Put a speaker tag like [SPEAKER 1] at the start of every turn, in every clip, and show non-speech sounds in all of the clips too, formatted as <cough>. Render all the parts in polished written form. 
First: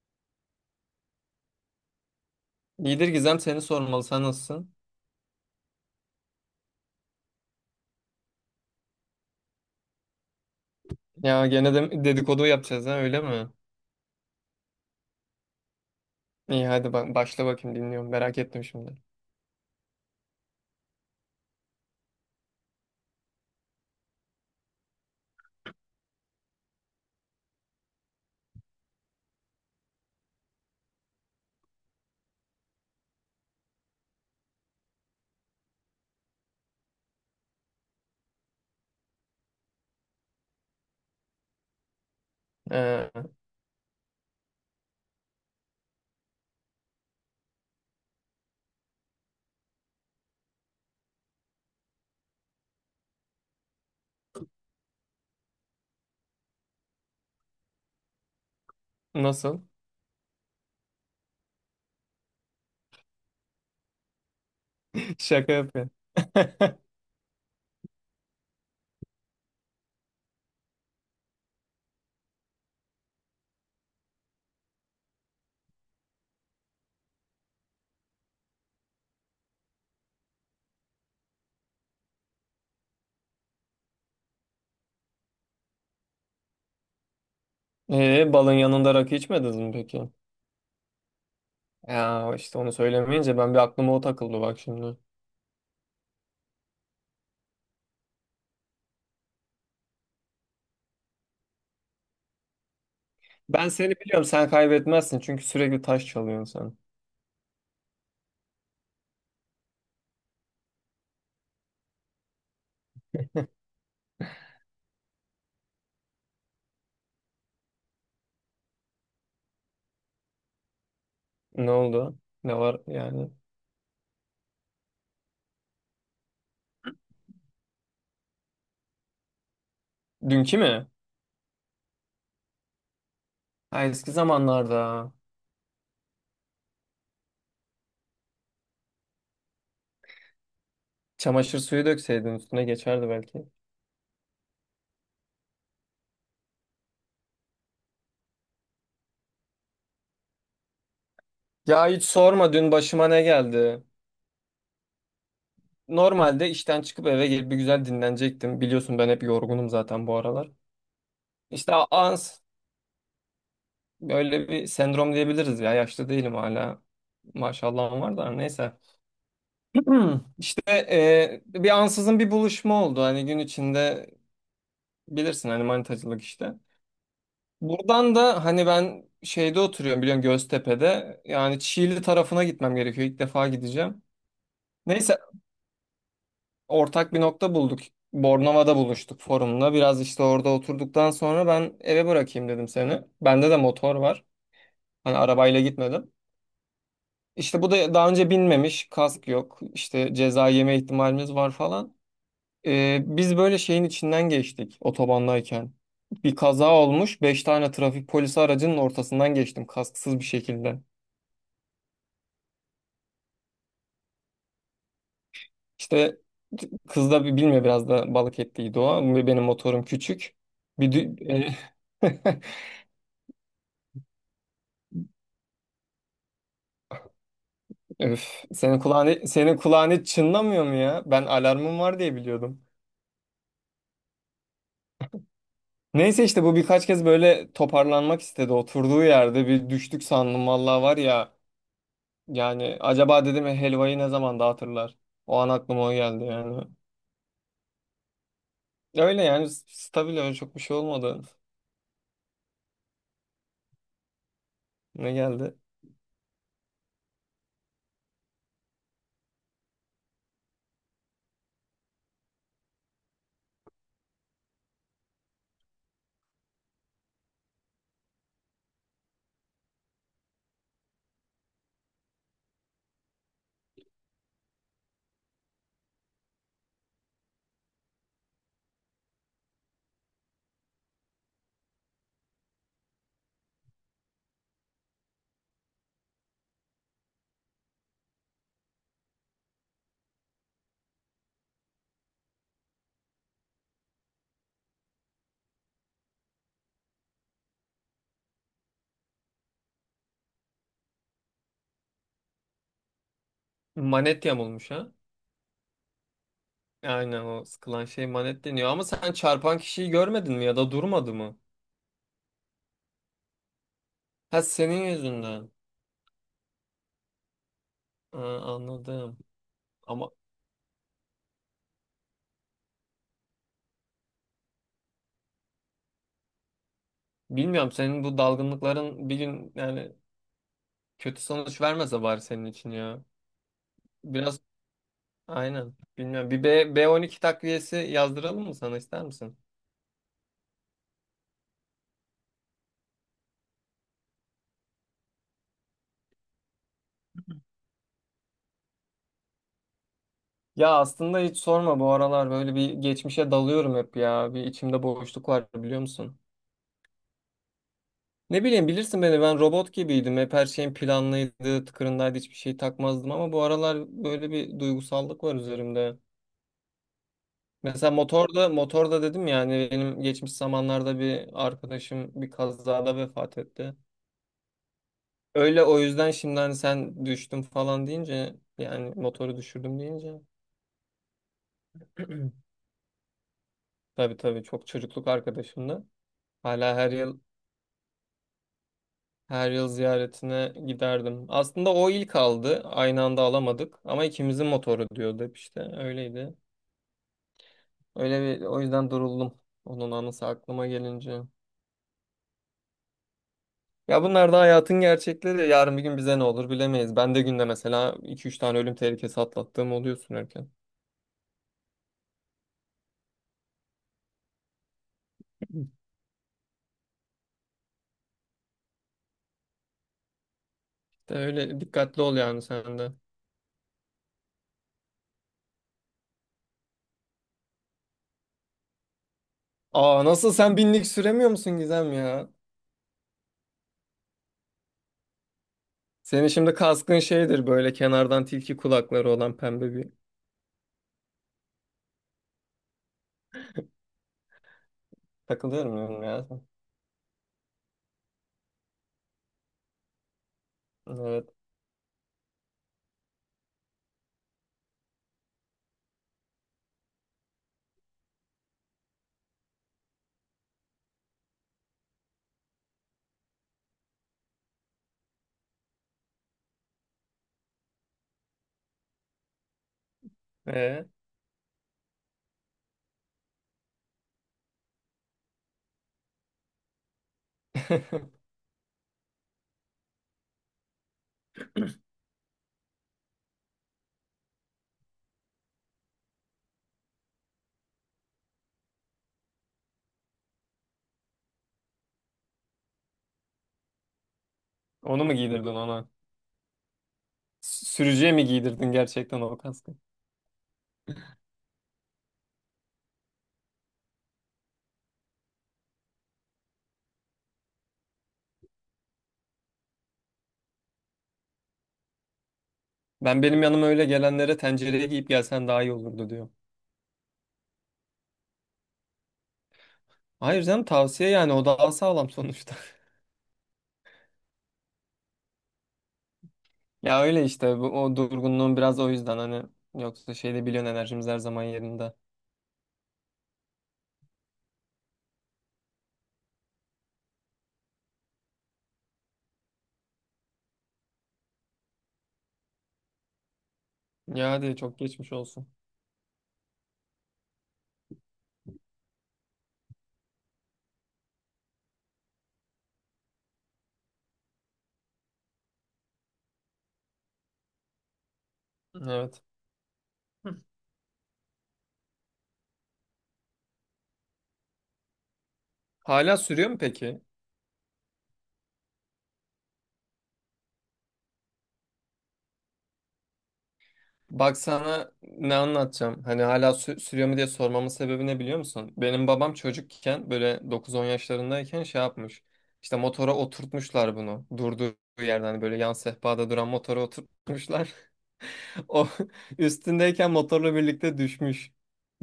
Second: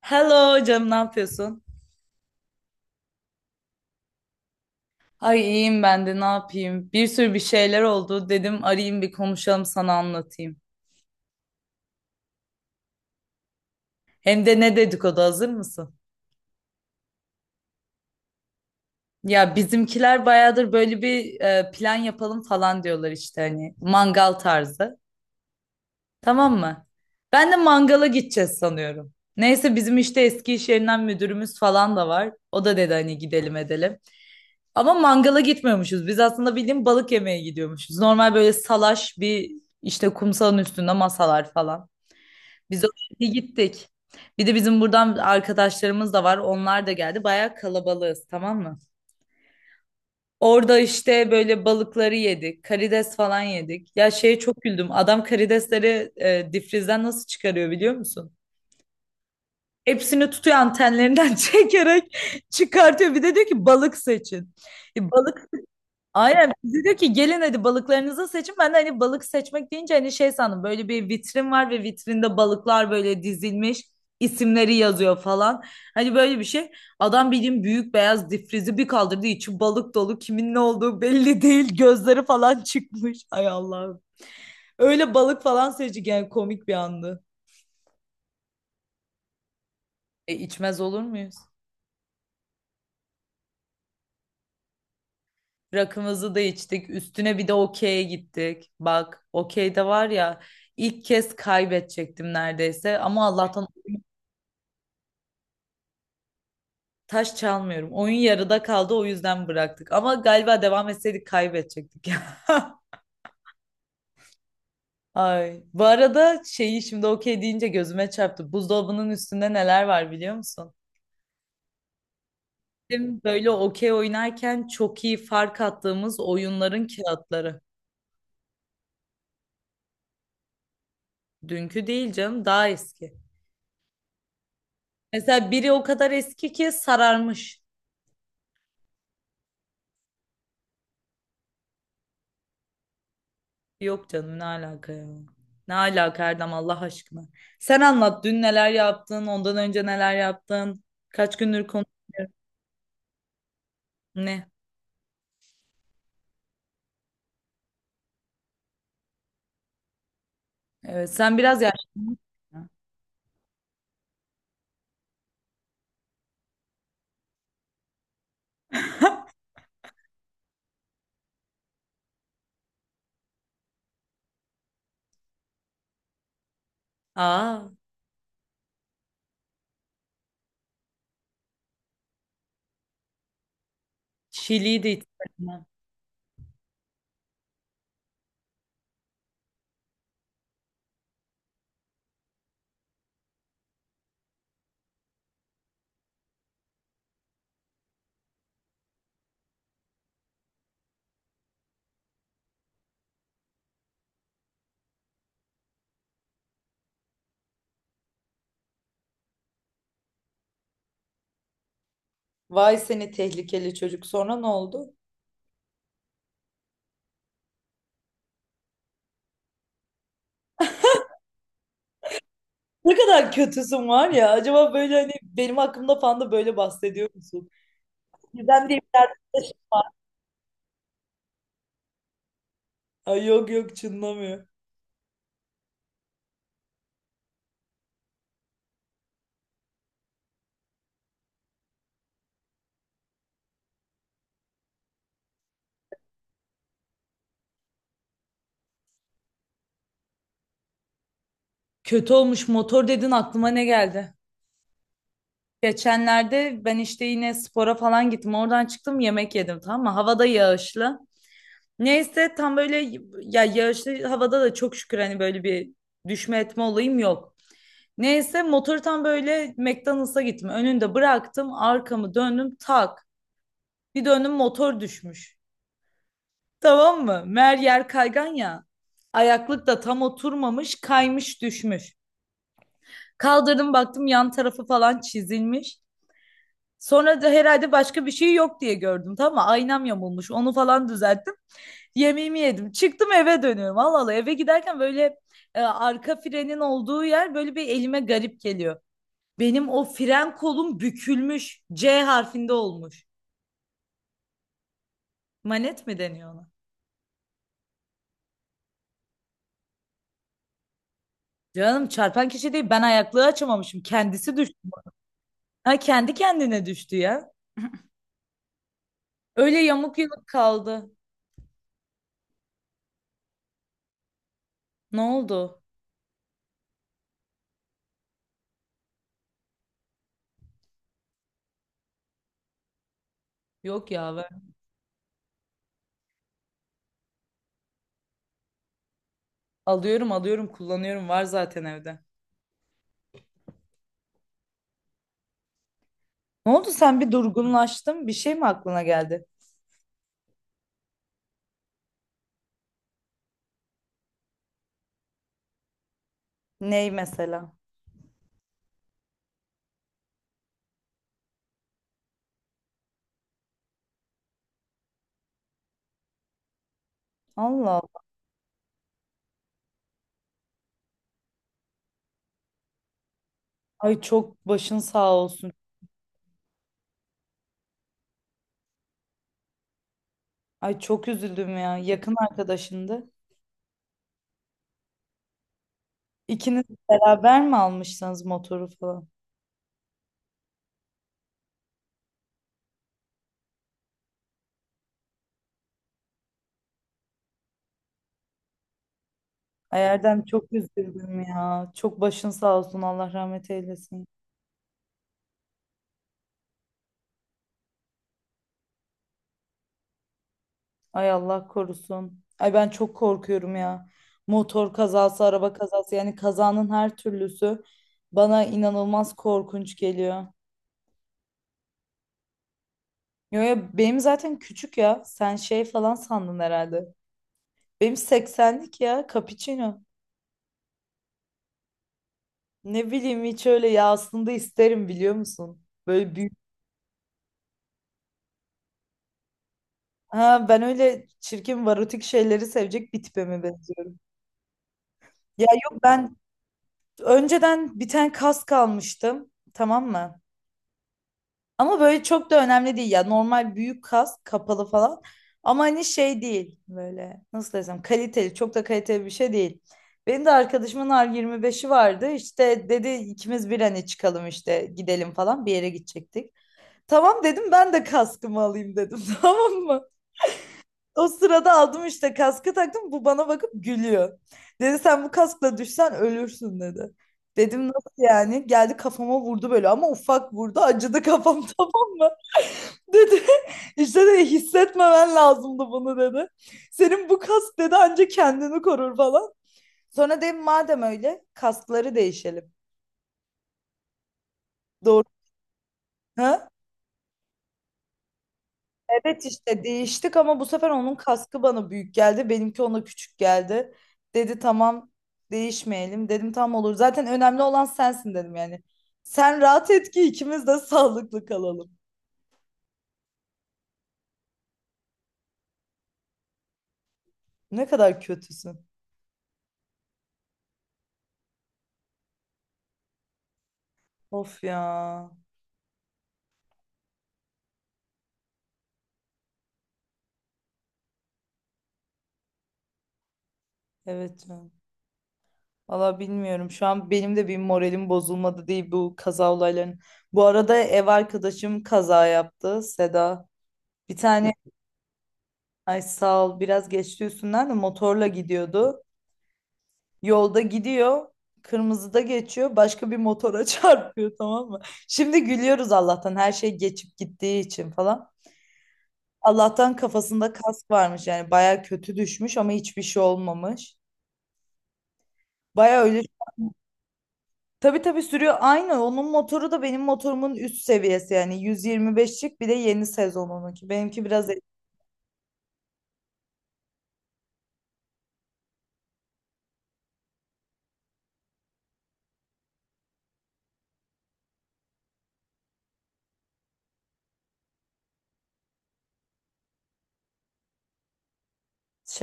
[SPEAKER 1] Hello canım, ne yapıyorsun?
[SPEAKER 2] İyidir Gizem seni sormalı. Sen nasılsın?
[SPEAKER 1] Ay, iyiyim ben de, ne yapayım? Bir sürü bir şeyler oldu. Dedim arayayım, bir konuşalım, sana anlatayım.
[SPEAKER 2] Ya gene de dedikodu yapacağız ha öyle mi?
[SPEAKER 1] Hem de ne dedikodu, hazır mısın?
[SPEAKER 2] İyi hadi bak başla bakayım dinliyorum. Merak ettim şimdi.
[SPEAKER 1] Ya bizimkiler bayağıdır böyle bir plan yapalım falan diyorlar işte, hani mangal tarzı. Tamam mı? Ben de mangala gideceğiz sanıyorum. Neyse, bizim işte eski iş yerinden müdürümüz falan da var. O da dedi hani gidelim edelim. Ama mangala gitmiyormuşuz. Biz aslında bildiğin balık yemeye gidiyormuşuz. Normal böyle salaş bir işte, kumsalın üstünde masalar falan. Biz o şekilde
[SPEAKER 2] Ee,
[SPEAKER 1] gittik. Bir de bizim buradan arkadaşlarımız da var. Onlar da geldi. Bayağı kalabalığız, tamam mı? Orada işte böyle balıkları yedik. Karides falan yedik. Ya şeye çok güldüm. Adam karidesleri difrizden nasıl çıkarıyor biliyor musun?
[SPEAKER 2] Nasıl?
[SPEAKER 1] Hepsini tutuyor antenlerinden <laughs> çekerek çıkartıyor. Bir de diyor ki balık seçin. E,
[SPEAKER 2] <laughs>
[SPEAKER 1] balık
[SPEAKER 2] Şaka yapıyor.
[SPEAKER 1] Aynen
[SPEAKER 2] <laughs>
[SPEAKER 1] bize diyor ki gelin hadi balıklarınızı seçin. Ben de hani balık seçmek deyince hani şey sandım, böyle bir vitrin var ve vitrinde balıklar böyle dizilmiş, isimleri yazıyor falan. Hani böyle bir şey. Adam bildiğin büyük beyaz difrizi bir kaldırdı, içi balık dolu, kimin ne olduğu belli değil, gözleri falan <laughs> çıkmış. Ay Allah'ım. Öyle balık falan seçtik yani, komik bir andı.
[SPEAKER 2] Balın yanında rakı içmediniz mi peki?
[SPEAKER 1] E, içmez olur muyuz?
[SPEAKER 2] Ya işte onu söylemeyince ben bir aklıma o takıldı bak şimdi.
[SPEAKER 1] Rakımızı da içtik. Üstüne bir de okey'e gittik. Bak okey'de var ya, ilk kez kaybedecektim neredeyse. Ama Allah'tan
[SPEAKER 2] Ben seni biliyorum sen kaybetmezsin çünkü sürekli taş çalıyorsun sen.
[SPEAKER 1] taş çalmıyorum. Oyun yarıda kaldı, o yüzden bıraktık. Ama galiba devam etseydik kaybedecektik <laughs> ya. Ay. Bu arada şeyi şimdi okey deyince gözüme çarptı. Buzdolabının üstünde neler var biliyor musun?
[SPEAKER 2] Ne oldu? Ne var
[SPEAKER 1] Bizim
[SPEAKER 2] yani?
[SPEAKER 1] böyle okey oynarken çok iyi fark attığımız oyunların kağıtları.
[SPEAKER 2] Dünkü mü?
[SPEAKER 1] Dünkü değil canım, daha eski.
[SPEAKER 2] Ha, eski zamanlarda.
[SPEAKER 1] Mesela biri o kadar eski ki sararmış.
[SPEAKER 2] Çamaşır suyu dökseydin üstüne geçerdi belki.
[SPEAKER 1] Yok canım, ne alaka ya? Ne alaka Erdem, Allah aşkına. Sen anlat, dün neler yaptın, ondan önce neler yaptın, kaç gündür konu
[SPEAKER 2] Ya hiç sorma dün başıma ne geldi.
[SPEAKER 1] ne?
[SPEAKER 2] Normalde işten çıkıp eve gelip bir güzel dinlenecektim. Biliyorsun ben hep yorgunum zaten bu aralar.
[SPEAKER 1] Evet, sen biraz
[SPEAKER 2] İşte a-
[SPEAKER 1] yaşlandın.
[SPEAKER 2] ans böyle bir sendrom diyebiliriz ya. Yaşlı değilim hala. Maşallahım var da neyse. <clears throat> İşte bir ansızın bir buluşma oldu. Hani gün içinde bilirsin hani manitacılık işte.
[SPEAKER 1] Aa,
[SPEAKER 2] Buradan da hani ben şeyde oturuyorum biliyorsun Göztepe'de. Yani Çiğli tarafına gitmem gerekiyor. İlk defa gideceğim.
[SPEAKER 1] Şili'yi de
[SPEAKER 2] Neyse
[SPEAKER 1] içtim.
[SPEAKER 2] ortak bir nokta bulduk. Bornova'da buluştuk forumla. Biraz işte orada oturduktan sonra ben eve bırakayım dedim seni. Bende de motor var. Hani arabayla gitmedim. İşte bu da daha önce binmemiş. Kask yok. İşte ceza yeme ihtimalimiz var falan. Biz böyle şeyin içinden geçtik otobandayken. Bir kaza olmuş. Beş tane trafik polisi aracının ortasından geçtim kasksız bir şekilde.
[SPEAKER 1] Vay seni tehlikeli çocuk. Sonra ne oldu?
[SPEAKER 2] İşte kız da bilmiyor biraz da balık ettiydi o. Benim motorum küçük. Bir dü- <laughs>
[SPEAKER 1] Ne kadar kötüsün var ya. Acaba böyle hani benim hakkımda falan da böyle bahsediyor musun?
[SPEAKER 2] Öf,
[SPEAKER 1] Neden
[SPEAKER 2] senin
[SPEAKER 1] diye bir
[SPEAKER 2] kulağın,
[SPEAKER 1] arkadaş.
[SPEAKER 2] senin kulağın hiç çınlamıyor mu ya? Ben alarmım var diye biliyordum.
[SPEAKER 1] Ay yok yok, çınlamıyor.
[SPEAKER 2] Neyse işte bu birkaç kez böyle toparlanmak istedi. Oturduğu yerde bir düştük sandım vallahi var ya. Yani acaba dedim ya, helvayı ne zaman dağıtırlar? O an aklıma o geldi yani. Öyle yani stabil öyle çok bir şey olmadı.
[SPEAKER 1] Kötü olmuş motor dedin, aklıma ne geldi?
[SPEAKER 2] Ne geldi?
[SPEAKER 1] Geçenlerde ben işte yine spora falan gittim. Oradan çıktım, yemek yedim, tamam mı? Havada yağışlı. Neyse tam böyle, ya yağışlı havada da çok şükür hani böyle bir düşme etme olayım yok. Neyse motoru tam böyle McDonald's'a gittim. Önünde bıraktım, arkamı döndüm tak. Bir döndüm motor düşmüş. Tamam mı? Meğer yer kaygan ya. Ayaklık da tam oturmamış, kaymış düşmüş. Kaldırdım baktım, yan tarafı falan çizilmiş. Sonra da herhalde başka bir şey yok diye gördüm. Tamam mı? Aynam yamulmuş. Onu falan düzelttim. Yemeğimi yedim. Çıktım eve dönüyorum. Allah Allah eve giderken böyle arka frenin olduğu yer böyle bir elime garip geliyor. Benim o fren kolum bükülmüş. C harfinde olmuş.
[SPEAKER 2] Manet yamulmuş ha?
[SPEAKER 1] Manet mi deniyor ona?
[SPEAKER 2] Aynen o sıkılan şey manet deniyor. Ama sen çarpan kişiyi görmedin mi ya da durmadı mı?
[SPEAKER 1] Canım, çarpan kişi değil. Ben ayaklığı açamamışım. Kendisi
[SPEAKER 2] Ha
[SPEAKER 1] düştü.
[SPEAKER 2] senin yüzünden.
[SPEAKER 1] Ha, kendi kendine düştü ya.
[SPEAKER 2] Ha, anladım.
[SPEAKER 1] Öyle yamuk
[SPEAKER 2] Ama
[SPEAKER 1] yumuk kaldı. Ne oldu?
[SPEAKER 2] bilmiyorum senin bu dalgınlıkların bir gün yani kötü sonuç vermese bari senin için ya.
[SPEAKER 1] Yok ya,
[SPEAKER 2] Biraz
[SPEAKER 1] ben
[SPEAKER 2] aynen. Bilmiyorum. Bir B12 takviyesi yazdıralım mı sana ister misin?
[SPEAKER 1] alıyorum alıyorum, kullanıyorum, var zaten evde. Ne oldu, sen bir durgunlaştın? Bir şey mi aklına geldi?
[SPEAKER 2] Ya aslında hiç sorma bu aralar böyle bir geçmişe dalıyorum hep ya. Bir içimde boşluk var biliyor musun?
[SPEAKER 1] Ney mesela?
[SPEAKER 2] Ne bileyim bilirsin beni ben robot gibiydim. Hep her şeyim planlıydı, tıkırındaydı hiçbir şey takmazdım ama bu aralar böyle bir duygusallık var üzerimde.
[SPEAKER 1] Allah
[SPEAKER 2] Mesela
[SPEAKER 1] Allah.
[SPEAKER 2] motorda dedim ya hani benim geçmiş zamanlarda bir arkadaşım bir kazada vefat etti.
[SPEAKER 1] Ay çok başın sağ olsun.
[SPEAKER 2] Öyle o yüzden şimdi hani sen düştüm falan deyince yani motoru düşürdüm deyince
[SPEAKER 1] Ay çok üzüldüm ya. Yakın
[SPEAKER 2] <clears throat>
[SPEAKER 1] arkadaşındı.
[SPEAKER 2] tabii tabii çok çocukluk arkadaşımdı.
[SPEAKER 1] İkiniz
[SPEAKER 2] Hala her yıl
[SPEAKER 1] beraber mi almışsınız motoru falan?
[SPEAKER 2] her yıl ziyaretine giderdim. Aslında o ilk aldı. Aynı anda alamadık ama ikimizin motoru diyordu hep işte öyleydi. Öyle bir o yüzden duruldum.
[SPEAKER 1] Ay
[SPEAKER 2] Onun
[SPEAKER 1] Erdem
[SPEAKER 2] anısı
[SPEAKER 1] çok
[SPEAKER 2] aklıma
[SPEAKER 1] üzüldüm
[SPEAKER 2] gelince.
[SPEAKER 1] ya. Çok başın sağ olsun. Allah rahmet
[SPEAKER 2] Ya
[SPEAKER 1] eylesin.
[SPEAKER 2] bunlar da hayatın gerçekleri. Yarın bir gün bize ne olur bilemeyiz. Ben de günde mesela iki üç tane ölüm tehlikesi atlattığım oluyor sürerken.
[SPEAKER 1] Ay Allah korusun. Ay ben çok korkuyorum ya. Motor kazası, araba kazası, yani kazanın her türlüsü bana inanılmaz korkunç geliyor.
[SPEAKER 2] De öyle dikkatli ol yani sen de.
[SPEAKER 1] Yo ya, benim zaten küçük ya. Sen şey falan sandın herhalde. Benim 80'lik ya, cappuccino.
[SPEAKER 2] Aa nasıl sen binlik süremiyor musun Gizem ya?
[SPEAKER 1] Ne bileyim, hiç öyle ya, aslında isterim biliyor musun? Böyle
[SPEAKER 2] Senin
[SPEAKER 1] büyük.
[SPEAKER 2] şimdi kaskın şeydir böyle kenardan tilki kulakları olan pembe bir.
[SPEAKER 1] Ha ben öyle çirkin varotik şeyleri sevecek bir tipe mi benziyorum? Ya
[SPEAKER 2] Takılıyorum
[SPEAKER 1] yok,
[SPEAKER 2] muyum
[SPEAKER 1] ben
[SPEAKER 2] ya sen?
[SPEAKER 1] önceden bir tane kask almıştım. Tamam mı?
[SPEAKER 2] Evet.
[SPEAKER 1] Ama böyle çok da önemli değil ya. Normal büyük kapalı falan. Ama hani şey değil, böyle nasıl desem kaliteli, çok da kaliteli bir şey değil. Benim de arkadaşımın R25'i vardı. İşte dedi ikimiz bir hani çıkalım işte gidelim falan, bir yere gidecektik. Tamam dedim, ben de kaskımı alayım dedim <laughs> tamam mı?
[SPEAKER 2] Ee?
[SPEAKER 1] O sırada aldım, işte kaskı taktım, bu bana bakıp gülüyor. Dedi sen bu kaskla düşsen ölürsün dedi. Dedim nasıl
[SPEAKER 2] <laughs>
[SPEAKER 1] yani? Geldi kafama vurdu böyle, ama ufak vurdu, acıdı kafam <laughs> tamam mı? Dedi <laughs> işte dedi hissetmemen lazımdı bunu dedi. Senin bu kask dedi ancak kendini korur falan. Sonra dedim madem öyle kaskları değişelim. Doğru.
[SPEAKER 2] Onu mu giydirdin ona?
[SPEAKER 1] Ha?
[SPEAKER 2] Sürücüye mi giydirdin gerçekten
[SPEAKER 1] Evet
[SPEAKER 2] o
[SPEAKER 1] işte
[SPEAKER 2] kaskı?
[SPEAKER 1] değiştik, ama bu sefer onun kaskı bana büyük geldi. Benimki ona küçük geldi. Dedi tamam değişmeyelim. Dedim tam olur. Zaten önemli olan sensin dedim yani. Sen rahat et ki ikimiz de <laughs> sağlıklı kalalım.
[SPEAKER 2] Ben benim yanıma öyle gelenlere tencereye giyip gelsen daha iyi olurdu diyor.
[SPEAKER 1] Ne kadar kötüsün.
[SPEAKER 2] Hayır canım tavsiye yani o daha sağlam sonuçta. <laughs>
[SPEAKER 1] Of ya.
[SPEAKER 2] Ya öyle işte bu, o durgunluğun biraz o yüzden hani yoksa şeyde biliyorsun enerjimiz her zaman yerinde.
[SPEAKER 1] Evet, ya. Valla bilmiyorum. Şu an benim de bir moralim bozulmadı değil bu kaza olayların. Bu arada ev arkadaşım kaza yaptı, Seda. Bir
[SPEAKER 2] Ya
[SPEAKER 1] tane,
[SPEAKER 2] hadi çok geçmiş olsun.
[SPEAKER 1] ay sağ ol, biraz geçti üstünden, de motorla gidiyordu. Yolda gidiyor. Kırmızıda geçiyor. Başka bir motora <laughs> çarpıyor, tamam mı? Şimdi gülüyoruz Allah'tan her şey geçip gittiği için falan.
[SPEAKER 2] Evet.
[SPEAKER 1] Allah'tan kafasında kask varmış, yani baya kötü düşmüş ama hiçbir şey olmamış. Baya öyle.
[SPEAKER 2] Hala sürüyor mu peki?
[SPEAKER 1] Tabii tabii, sürüyor. Aynı, onun motoru da benim motorumun üst seviyesi, yani 125'lik, bir de yeni sezonununki. Benimki biraz
[SPEAKER 2] Bak sana ne anlatacağım. Hani hala sürüyor mu diye sormamın sebebi ne biliyor musun? Benim babam çocukken böyle 9-10 yaşlarındayken şey yapmış. İşte motora oturtmuşlar bunu. Durduğu yerden hani böyle yan sehpada duran motora oturtmuşlar. O <laughs> üstündeyken motorla birlikte düşmüş.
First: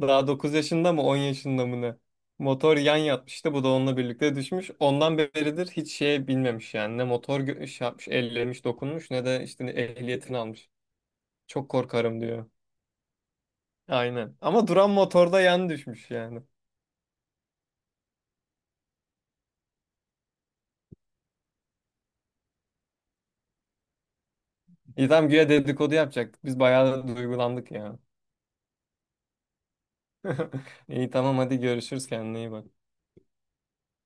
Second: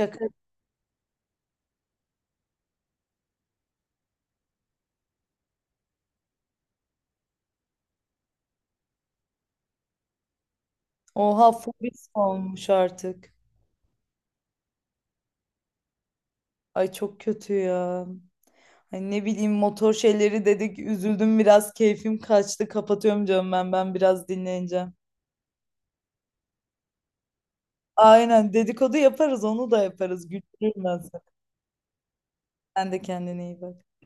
[SPEAKER 2] Daha 9 yaşında mı 10 yaşında mı ne? Motor yan yatmıştı bu da onunla birlikte düşmüş. Ondan beridir hiç şey bilmemiş yani ne motor şey yapmış ellemiş dokunmuş ne de işte ehliyetini almış.
[SPEAKER 1] Oha,
[SPEAKER 2] Çok
[SPEAKER 1] fobis
[SPEAKER 2] korkarım diyor.
[SPEAKER 1] olmuş artık.
[SPEAKER 2] Aynen ama duran motorda yan düşmüş yani.
[SPEAKER 1] Ay çok kötü ya. Ay ne bileyim, motor şeyleri dedik, üzüldüm biraz, keyfim kaçtı, kapatıyorum canım, ben biraz dinleneceğim.
[SPEAKER 2] İyi tamam güya dedikodu yapacaktık biz bayağı duygulandık ya.
[SPEAKER 1] Aynen, dedikodu yaparız, onu da yaparız, güldürürüm
[SPEAKER 2] <laughs>
[SPEAKER 1] ben
[SPEAKER 2] İyi
[SPEAKER 1] seni.
[SPEAKER 2] tamam hadi görüşürüz kendine iyi bak.
[SPEAKER 1] Sen de kendine iyi bak.